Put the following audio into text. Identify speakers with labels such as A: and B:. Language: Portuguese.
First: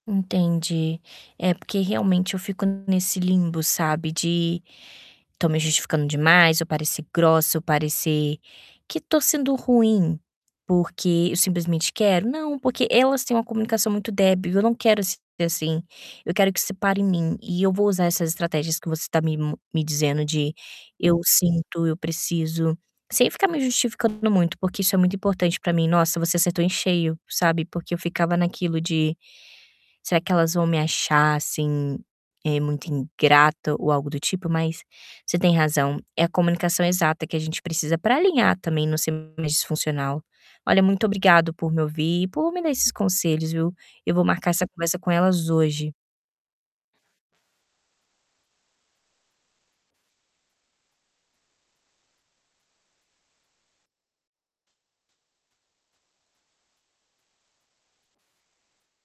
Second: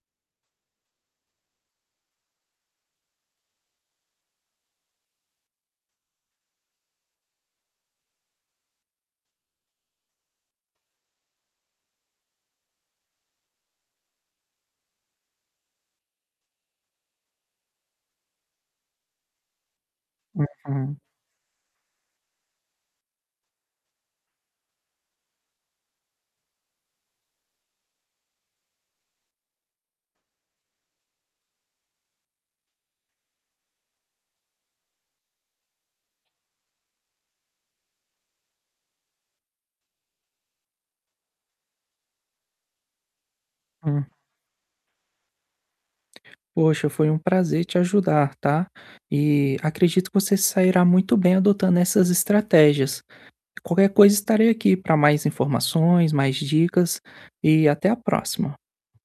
A: Entendi! É porque realmente eu fico nesse limbo, sabe, de estou me justificando demais, eu parecer grossa, eu parecer que estou sendo ruim. Porque eu simplesmente quero? Não! Porque elas têm uma comunicação muito débil. Eu não quero s assim, eu quero que isso pare em mim. E eu vou usar essas estratégias que você está me me dizendo, de:
B: Uhum.
A: "Eu sinto, Eu preciso", sem ficar me justificando muito, porque isso é muito importante para mim. Nossa, você acertou em cheio, sabe, porque eu ficava naquilo de Será que elas vão me achar, assim, eh, muito ingrata ou algo do tipo? Mas você tem razão! É a comunicação exata que a gente precisa para alinhar, também, não ser mais disfuncional. Olha, muito obrigada por me ouvir e por me dar esses conselhos, viu?
B: Hum.
A: Eu vou marcar essa conversa com elas hoje.
B: Poxa, foi um prazer te ajudar, tá? E acredito que você se sairá muito bem adotando essas estratégias. Qualquer coisa, estarei aqui para mais informações, mais dicas, e até a próxima!